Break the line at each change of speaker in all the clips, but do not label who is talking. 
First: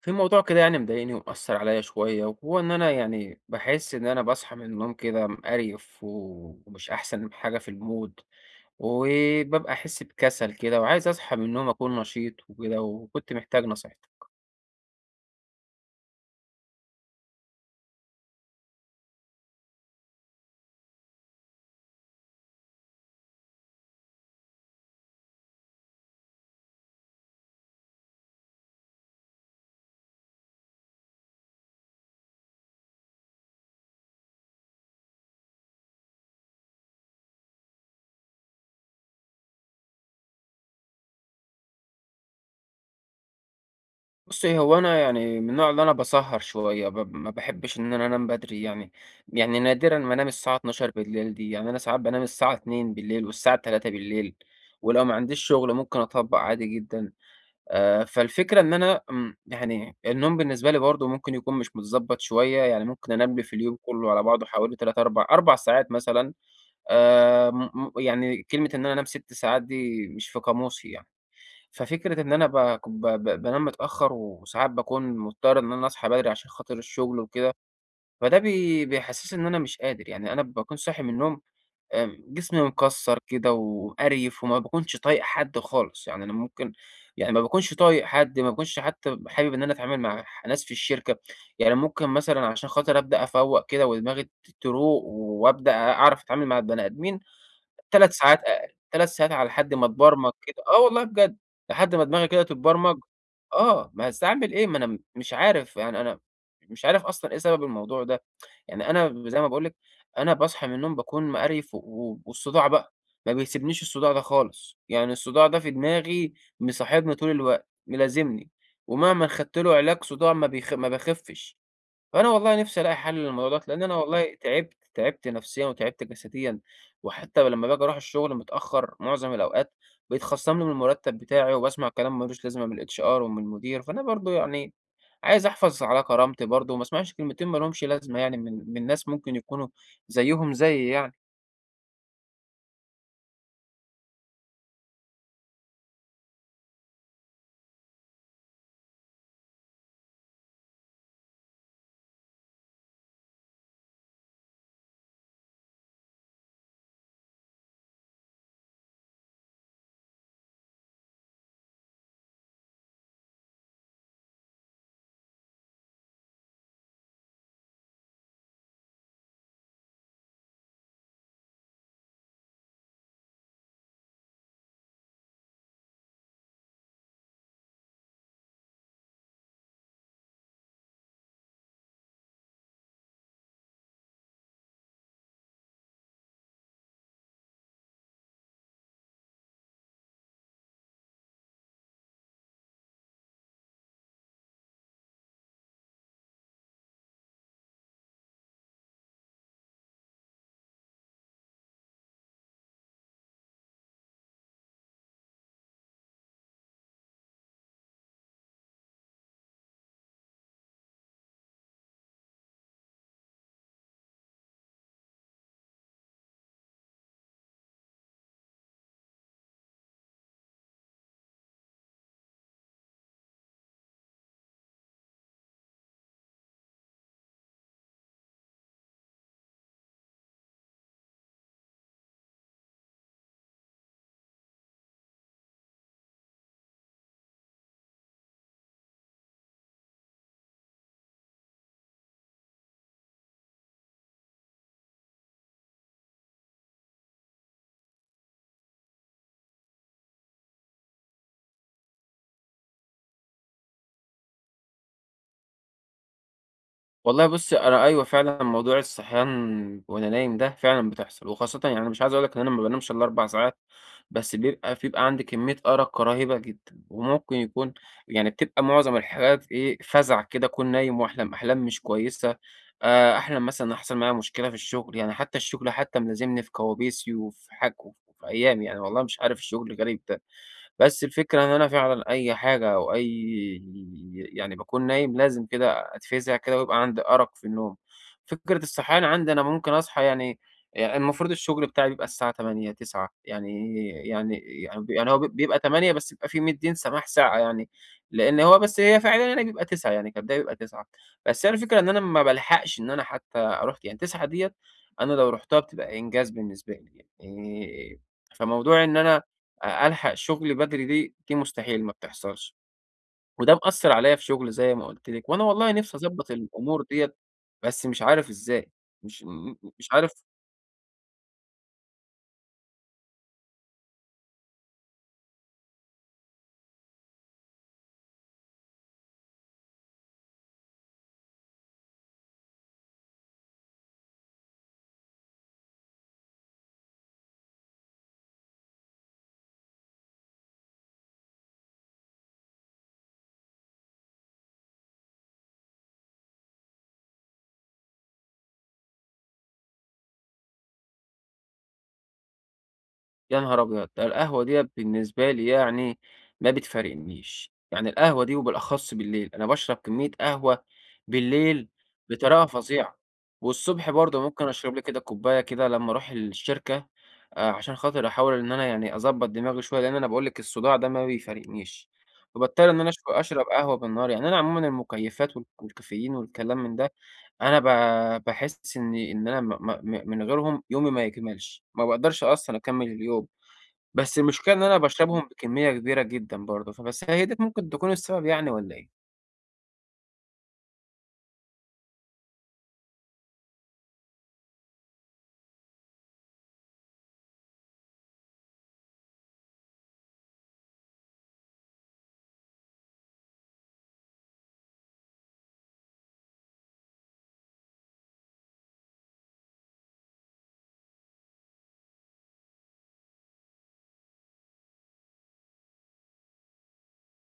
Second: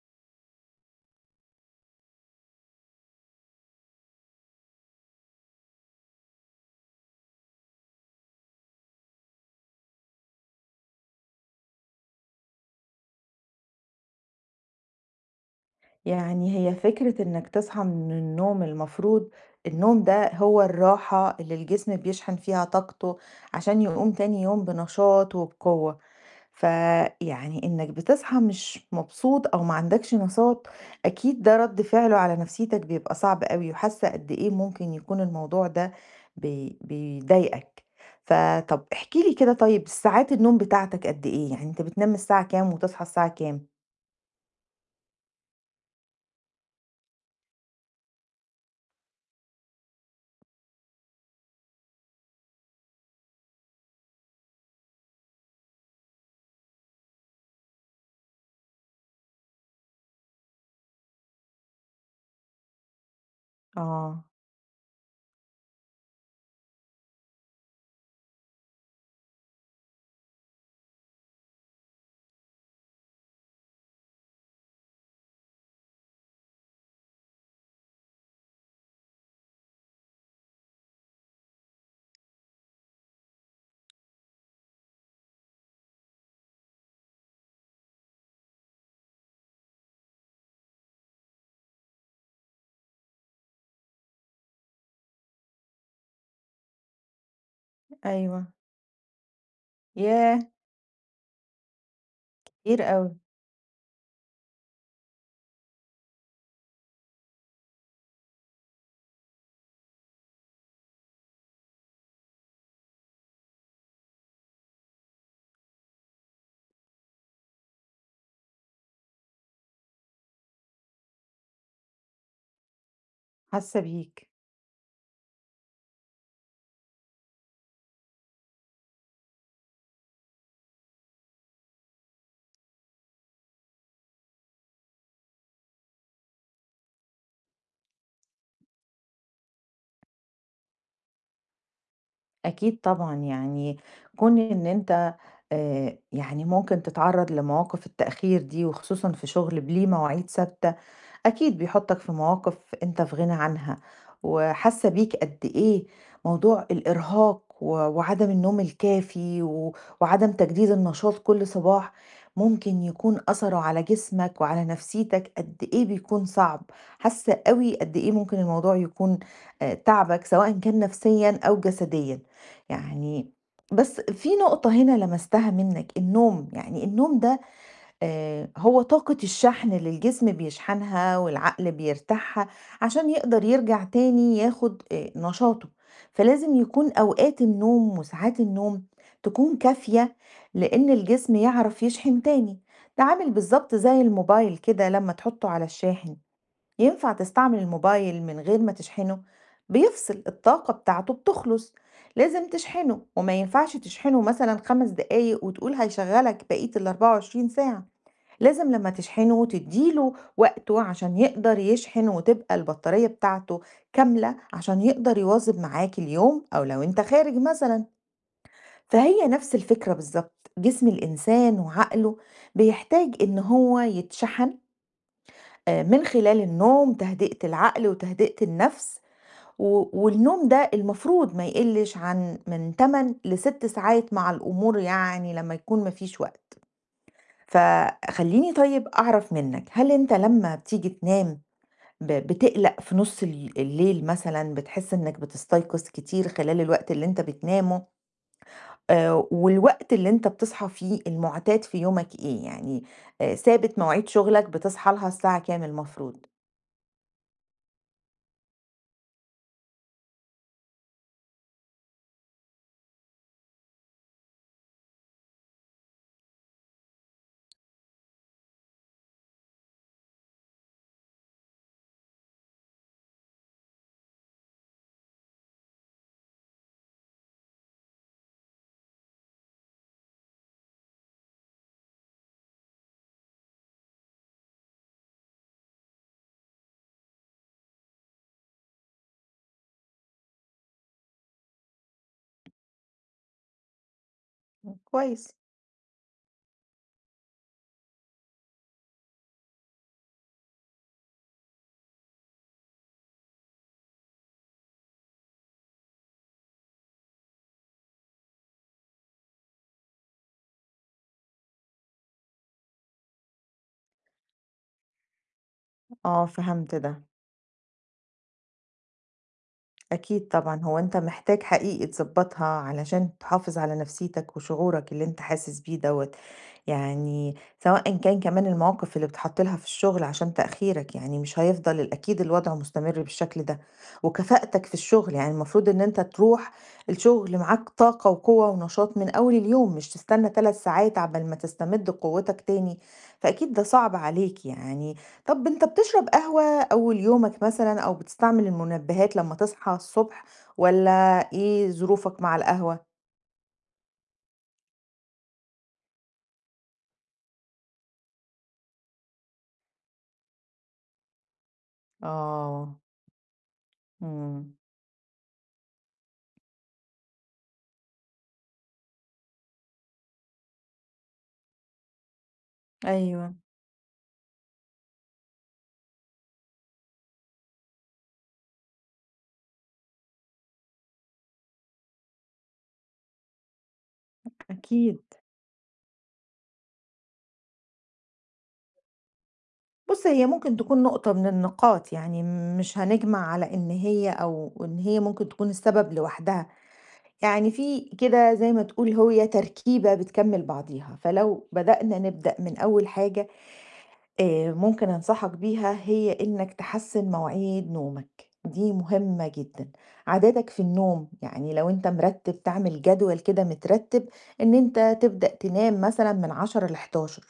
في موضوع كده يعني مضايقني ومأثر عليا شوية، وهو إن أنا يعني باحس إن أنا باصحى من النوم كده مقريف ومش أحسن حاجة في المود، وببقى أحس بكسل كده وعايز أصحى من النوم أكون نشيط وكده، وكنت محتاج نصيحتك.
يعني هي فكرة إنك تصحى من النوم. المفروض النوم ده هو الراحة اللي الجسم بيشحن فيها طاقته عشان يقوم تاني يوم بنشاط وبقوة. فيعني إنك بتصحى مش مبسوط أو ما عندكش نشاط، أكيد ده رد فعله على نفسيتك بيبقى صعب قوي. وحاسة قد إيه ممكن يكون الموضوع ده بيضايقك. فطب احكي لي كده، طيب ساعات النوم بتاعتك قد إيه؟ يعني أنت بتنام الساعة كام وتصحى الساعة كام؟
بُصّي، هو أنا يعني من النوع اللي أنا باسهر شوية ما باحبش إن أنا أنام بدري يعني، يعني نادرًا ما أنام الساعة 00:00 دي، يعني أنا ساعات بانام الساعة 02:00 والساعة 03:00، ولو ما عنديش شغل ممكن أطبّق عادي جدًا. فالفكرة إن أنا يعني النوم بالنسبة لي برضه ممكن يكون مش متضبّط شوية، يعني ممكن أنام لي في اليوم كلّه على
اه.
بعضه حوالي 3، 4 ساعات مثلًا. م م يعني كلمة إن أنا أنام 6 ساعات دي مش في قاموسي يعني، ففكرة إن أنا باك ب ب بانام متأخّر، وساعات باكون مضطر إن أنا أصحى بدري عشان خاطر الشغل وكده. فده بيحسّسني إن أنا مش قادر، يعني أنا باكون صاحي من النوم. جسمي مكسّر كده وقريف، وما باكونش طايق حد خالص، يعني أنا ممكن، يعني ما باكونش طايق حد، ما باكونش حتى حابب إن أنا أتعامل مع ناس في الشركة، يعني ممكن مثلًا عشان خاطر أبدأ أفوّق كده ودماغي تروق وأبدأ أعرف أتعامل مع البني آدمين. 3 ساعات
ايوه.
أ 3 ساعات على حد ما اتبرمج
ياه.
كده، آه والله بجد، لحد ما دماغي كده
كتير
تتبرمج.
أوي.
آه، ما أصل أعمل إيه؟ ما أنا مش عارف، يعني أنا مش عارف أصلًا إيه سبب الموضوع ده، يعني أنا زي ما باقول لِك، أنا باصحى من النوم باكون مقريف، والصداع بقى، ما بيسيبنيش الصداع ده خالص، يعني الصداع ده في دماغي مصاحبني طول الوقت، ملازمني، ومهما خدت له علاج صداع ما باخفش. أنا والله نِفْسي ألاقي حَل للموضوع دوّة،
حاسة
لإن أنا
بيك.
والله تعبت، تعبت نفسيًا وتعبت جسديًا. وحتى لمّا باجي أروح الشغل متأخّر معظم الأوقات، بيتخصم لي من المُرتّب بتاعي، وباسمع كلام ما لوش لازمة من الHR ومن المدير، فأنا برضه يعني عايز أحافظ على كرامتي برضه، وما اسمعش كلمتين ما لهمش لازمة، يعني من ناس ممكن يكونوا زيّهم زيي يعني.
أكيد طبعًا، يعني كون إن أنت يعني ممكن تتعرّض لمواقف التأخير دي، وخصوصًا في شغل ليه مواعيد ثابتة أكيد بيحطك في مواقف أنت في غنى عنها. وحاسة بيك قد إيه موضوع الإرهاق وعدم النوم الكافي وعدم تجديد النشاط كل صباح ممكن يكون أثره على جسمك وعلى نفسيتك. قد إيه بيكون صعب، حاسة قوي قد إيه ممكن الموضوع يكون آه، تعبك سواء كان نفسيا أو جسديا، يعني. بس في نقطة هنا لمستها منك، النوم، يعني النوم ده هو طاقة الشحن اللي الجسم بيشحنها والعقل بيرتاحها عشان يقدر يرجع تاني ياخد نشاطه. فلازم يكون أوقات النوم وساعات النوم تكون كافية، لإن الجسم يعرف يشحن تاني. ده عامل بالضبط زي الموبايل كده، لمّا تحطه على الشاحن، ينفع تستعمل الموبايل من غير ما تشحنه؟ بيفصل، الطاقة بتاعته بتخلص، لازم تشحنه. وما ينفعش تشحنه مثلًا 5 دقايق وتقول هيشغّلك بقية ال24 ساعة. لازم لمّا تشحنه تدّي له وقته عشان يقدر يشحن، وتبقى البطارية بتاعته كاملة، عشان يقدر يواظب معاك اليوم أو لو أنت خارج مثلًا. فهي نفس الفكرة بالضبط، جسم الإنسان وعقله بيحتاج إن هو يتشحن من خلال النوم، تهدئة العقل وتهدئة النفس. والنوم ده المفروض ما يقلش عن من 8 ل6 ساعات مع الأمور، يعني لمّا يكون ما فيش وقت. فخلّيني طيب أعرف منّك، هل أنت لمّا بتيجي تنام بتقلق في نُص الليل مثلًا؟ بتحس إنّك بتستيقظ كتير خلال الوقت اللي أنت بتنامه؟ والوقت اللي أنت بتصحى فيه المُعتاد في يومك إيه؟ يعني ثابت مواعيد شُغلك بتصحى لها الساعة كام المفروض؟
والله بُصّي، أنا أيوه فعلًا موضوع الصحيان وأنا نايم ده فعلًا بتحصل، وخاصةً يعني مش عايز أقول لك إن أنا ما بانامش إلا 4 ساعات، بس بيبقى عندي كمية أرق رهيبة جدًا، وممكن يكون، يعني بتبقى معظم الحاجات إيه، فزع كده أكون نايم وأحلم أحلام مش كويسة. أحلم مثلًا حصل معايا مشكلة في الشغل، يعني حتى الشغل حتى ملازمني في كوابيسي وفي أيامي، يعني والله مش عارف الشغل غريب ده. بس الفكرة إن أنا فعلًا أي حاجة أو أي، يعني باكون نايم لازم كده أتفزع كده ويبقى عندي أرق في النوم. فكرة الصحيان عندي أنا ممكن أصحى يعني، يعني المفروض الشغل بتاعي بيبقى الساعة 20:00، 21:00 يعني يعني يعني ب هو
كويس.
بيبقى 20:00، بس بيبقى في مدّيين سماح ساعة يعني، لإن هو بس هي فعليًا يعني بيبقى 21:00، يعني كبداية بيبقى 21:00، بس هي الفكرة إن أنا ما بالحقش إن أنا حتى أروح يعني 21:00 ديّة، أنا لو رُحتها بتبقى إنجاز بالنسبة لي يعني. فموضوع إن أنا ألحق شغلي بدري دي مستحيل ما بتحصلش. وده مأثّر عليّا في شغلي زي ما قُلت لِك، وأنا والله نِفْسي
آه
أضبّط
فهمت
الأمور
ده.
ديّة، بس مش عارف إزاي، مش عارف.
أكيد طبعًا، هو أنت محتاج حقيقي تضبّطها علشان تحافظ على نفسيتك وشعورك اللي أنت حاسس بيه دوّة، يعني سواء كان كمان المواقف اللي بتتحط لها في الشغل عشان تأخيرك، يعني مش هيفضل أكيد الوضع مستمر بالشكل ده. وكفاءتك في الشغل، يعني المفروض إن أنت تروح الشغل معاك طاقة وقوة ونشاط من أول اليوم، مش تستنى 3 ساعات عقبال ما تستمد قوتك تاني. فأكيد ده صعب عليك، يعني. طب أنت بتشرب قهوة أول يومك مثلًا، أو بتستعمل المنبهات لمّا تصحى الصبح؟ والّا إيه ظروفك مع القهوة؟
يا نهار أبيض! ده القهوة ديّة بالنسبة لي يعني ما بتفارقنيش، يعني القهوة دي وبالأخص بالليل، أنا باشرب كمية قهوة بالليل بطريقة
آه.
فظيعة، والصبح برضه ممكن
إمم.
أشرب لي كده كوباية كده لمّا أروح الشركة. عشان خاطر أحاول إن أنا يعني أضبّط دماغي شوية، لإن أنا باقول لِك الصداع ده ما بيفارقنيش، فباضطر إن أنا أشر
أيوه.
أشرب قهوة بالنهار، يعني أنا عمومًا المكيفات والكافيين والكلام من ده، أنا باحس إن أنا م م م من غيرهم يومي ما يكملش، ما باقدرش أصلًا أكمّل اليوم. بس المشكلة إن أنا
أكيد.
باشربهم بكمية كبيرة جدًا برضه، فبس هي ديّة ممكن تكون السبب يعني والّا إيه؟
بُص، هي ممكن تكون نقطة من النقاط، يعني مش هنجمع على إن هي أو إن هي ممكن تكون السبب لوحدها. يعني في كده زي ما تقول هي تركيبة بتكمّل بعضيها. فلو بدأنا نبدأ من أول حاجة ممكن أنصحك بيها، هي إنك تحسّن مواعيد نومك، دي مهمة جدًا. عاداتك في النوم، يعني لو أنت مرتّب تعمل جدول كده مترتّب إن أنت تبدأ تنام مثلًا من 10:00 ل11:00،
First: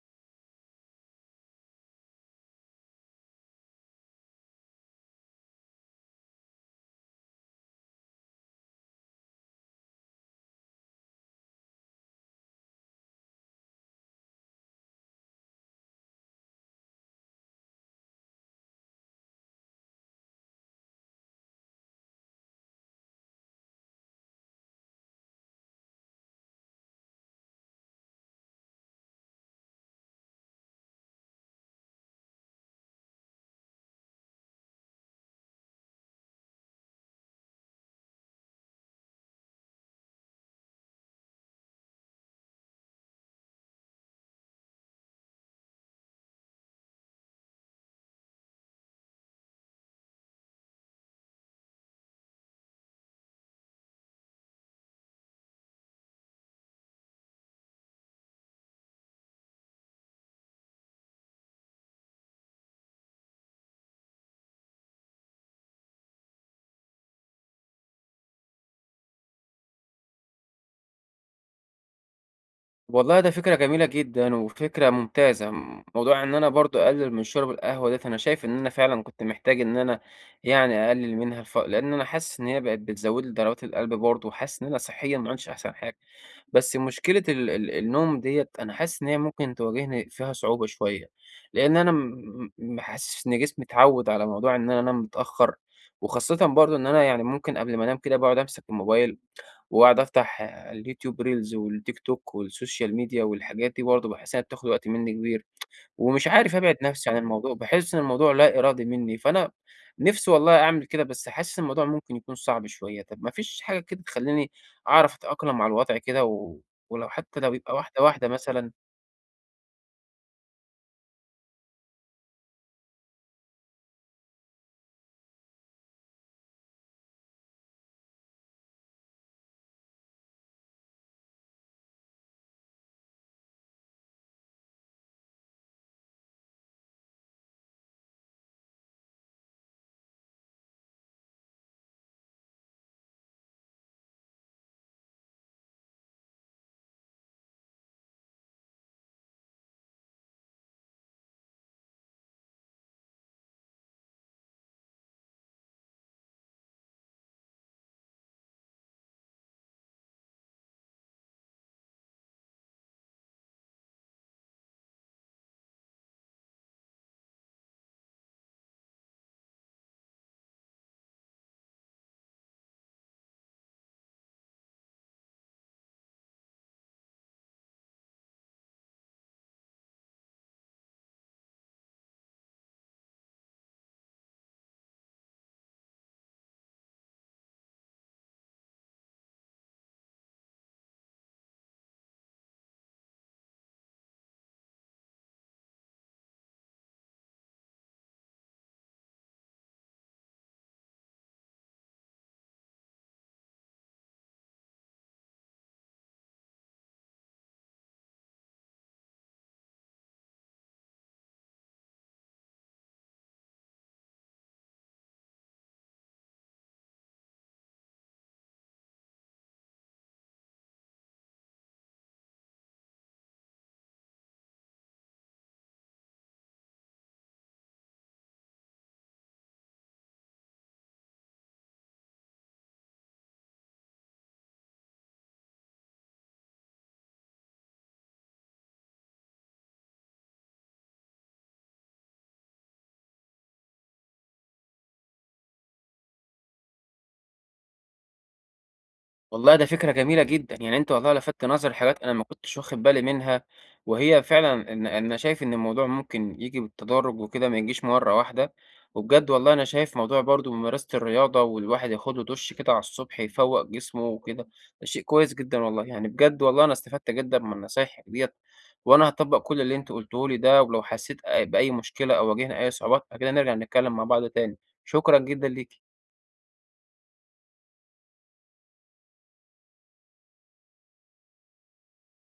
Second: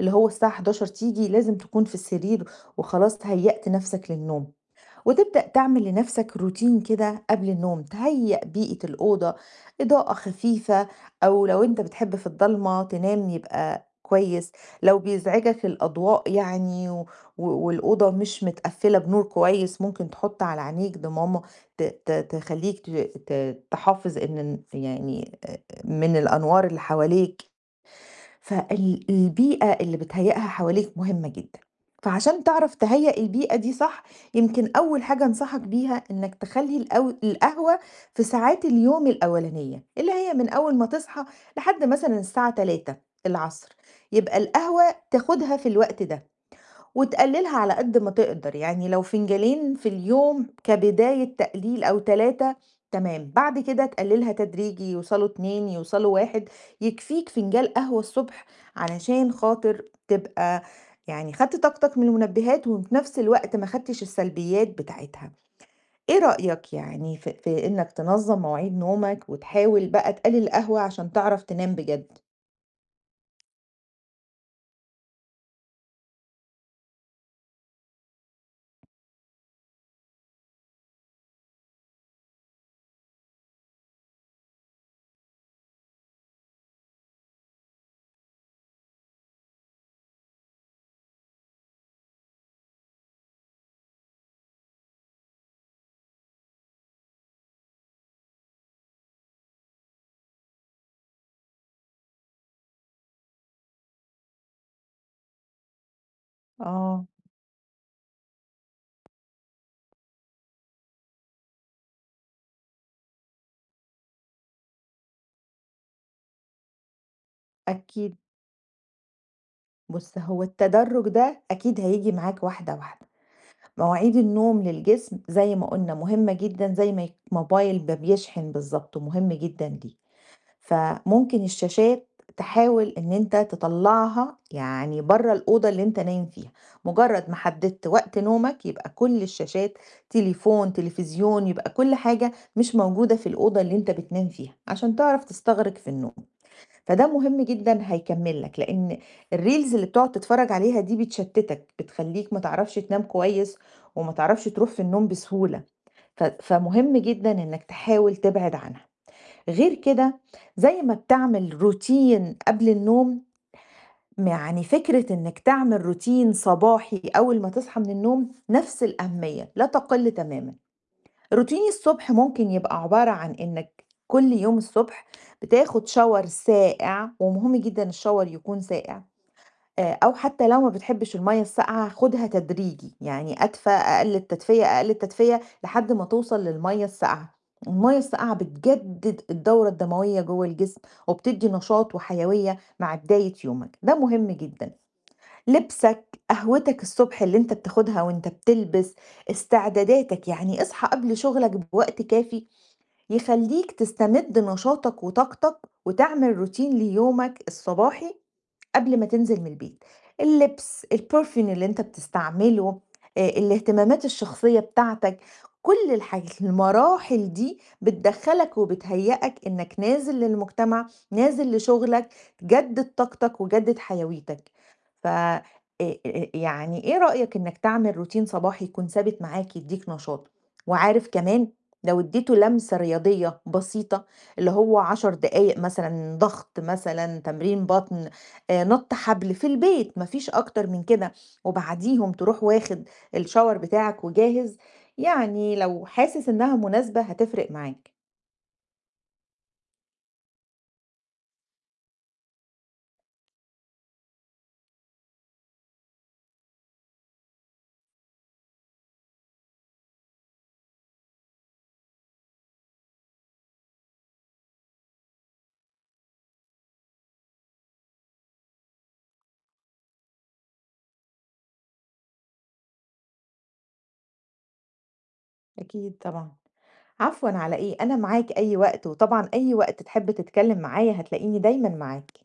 اللي هو الساعة 11:00 تيجي لازم تكون في السرير وخلاص هيّأت نَفْسك للنوم. وتبدأ تعمل لنفسك روتين كده قبل النوم، تهيئ بيئة الأوضة، إضاءة خفيفة، أو لو أنت بتحب في الضلمة تنام يبقى كويس. لو بيزعجك الأضواء يعني والأوضة مش متقفلة بنور كويس، ممكن تحط على عينيك ضمامة تخليك تحافظ إن يعني من الأنوار اللي حواليك. فال البيئة اللي بتهيئها حواليك مهمة جدًا. فعشان تعرف تهيأ البيئة دي صح، يمكن أول حاجة أنصحك بيها إنك تخلّي القهوة في ساعات اليوم الأولانية، اللي هي من أول ما تصحى لحد مثلًا الساعة 15:00 العصر. يبقى القهوة تاخدها في الوقت ده، وتقللها على قد ما تقدر، يعني لو فنجانين في اليوم كبداية تقليل أو 3، تمام. بعد كده تقللها تدريجي يوصلوا 2 يوصلوا 1. يكفيك فنجان قهوة الصبح علشان خاطر تبقى يعني خدت طاقتك من المنبهات، وفي نفس الوقت ما خدتش السلبيات بتاعتها. إيه رأيك يعني في إنك تنظم مواعيد نومك وتحاول بقى تقلل القهوة عشان تعرف تنام بجد؟
والله ده فكرة جميلة جدًا، وفكرة ممتازة، موضوع إن أنا برضه أقلل من شُرب القهوة ديّة، أنا شايف إن أنا فعلًا كنت محتاج إن أنا يعني أقلل منها لإن أنا حاسس إن هي بقت بتزوّد لي ضربات القلب برضه، وحاسس إن أنا صحيًا ما عُدتش أحسن حاجة، بس مشكلة ال ال النوم ديّة أنا حاسس إن هي ممكن تواجهني فيها صعوبة شوية، لإن أنا م م حاسس إن جسمي اتعوّد على موضوع إن أنا أنام متأخّر، وخاصةً برضه إن أنا يعني ممكن قبل ما أنام كده باقعد أمسك الموبايل وأقعد أفتح اليوتيوب ريلز والتيك توك والسوشيال ميديا والحاجات دي برضه باحس إنها بتاخد وقت منّي كبير، ومش عارف أبعد
آه.
نفسي عن الموضوع، باحس إن الموضوع لا إرادي منّي، فأنا نفسي والله أعمل كده، بس حاسس إن الموضوع ممكن يكون صعب شوية، طب ما فيش حاجة كده تخلّيني أعرف أتأقلم مع الوضع كده، ولو حتى لو يبقى واحدة
أكيد.
واحدة مثلًا؟
بُص هو التدرج ده أكيد هييجي معاك واحدة واحدة. مواعيد النوم للجسم زي ما قلنا مهمة جدًا، زي ما الموبايل ما بيشحن بالضبط مهم جدًا ليه. فممكن الشاشات تحاول إن أنت تطلّعها يعني برّه الأوضة اللي أنت نايم فيها. مجرد ما حددت وقت نومك، يبقى كل الشاشات، تليفون، تلفزيون، يبقى كل حاجة مش موجودة في الأوضة اللي أنت بتنام فيها، عشان تعرف تستغرق في النوم. فده مهم جدًا هيكمّل لك، لإن الreels اللي بتقعد تتفرّج عليها دي بتشتتك، بتخلّيك ما تعرفش تنام كويس، وما تعرفش تروح في النوم بسهولة. فمهم جدًا إنّك تحاول تبعد عنها. غير كده، زي ما بتعمل روتين قبل النوم، يعني فكرة إنّك تعمل روتين صباحي أول ما تصحى من النوم نَفْس الأهمية، لا تقِل تمامًا. روتيني الصبح ممكن يبقى عبارة عن إنك كل يوم الصبح بتاخد شاور ساقع، ومهم جدا الشاور يكون ساقع. آه، أو حتى لو ما بتحبش المية الساقعة خدها تدريجي، يعني أدفى أقل التدفية أقل التدفية لحد ما توصل للمية الساقعة. المية الساقعة بتجدد الدورة الدموية جوه الجسم وبتدي نشاط وحيوية مع بداية يومك، ده مهم جدا. لبسك، قهوتك الصبح اللي أنت بتاخدها وأنت بتلبس، استعداداتك، يعني اصحى قبل شغلك بوقت كافي يخلّيك تستمد نشاطك وطاقتك، وتعمل روتين ليومك الصباحي قبل ما تنزل من البيت، اللبس، الperfume اللي أنت بتستعمله، الاهتمامات الشخصية بتاعتك، كل الحاج المراحل دي بتدخّلك وبتهيّئك إنك نازل للمجتمع، نازل لشغلك، تجدد طاقتك وجدد حيويتك. ف يعني إيه رأيك إنك تعمل روتين صباحي يكون ثابت معاك يدّيك نشاط؟ وعارف كمان لو اديته لمسة رياضية بسيطة اللي هو 10 دقايق مثلًا، ضغط مثلًا، تمرين بطن، نَط حبل في البيت، ما فيش أكتر من كده، وبعديهم تروح واخد الشاور بتاعك وجاهز. يعني لو حاسس إنها مناسبة هتفرق معاك.
والله ده فكرة جميلة جدًا، يعني أنت والله لفتت نظري لحاجات أنا ما كنتش واخد بالي منها، وهي فعلًا إن أنا شايف إن الموضوع ممكن ييجي بالتدرج وكده ما يجيش مرة واحدة، وبجد والله أنا شايف موضوع برضه ممارسة الرياضة والواحد ياخد له دُش كده على الصبح يفوّق جسمه وكده، ده شيء كويس جدًا والله، يعني بجد والله أنا استفدت جدًا من نصايحك ديّة، وأنا هاطبّق كل اللي أنت قُلته لي ده، ولو حسيت بأي مشكلة أو واجهنا أي صعوبات أكيد هنرجع نتكلم مع بعض تاني، شكرًا جدًا ليكِ.
أكيد طبعًا. عفوًا على إيه، أنا معاك أي وقت، وطبعًا أي وقت تحب تتكلم معايا هتلاقيني دايمًا معاك.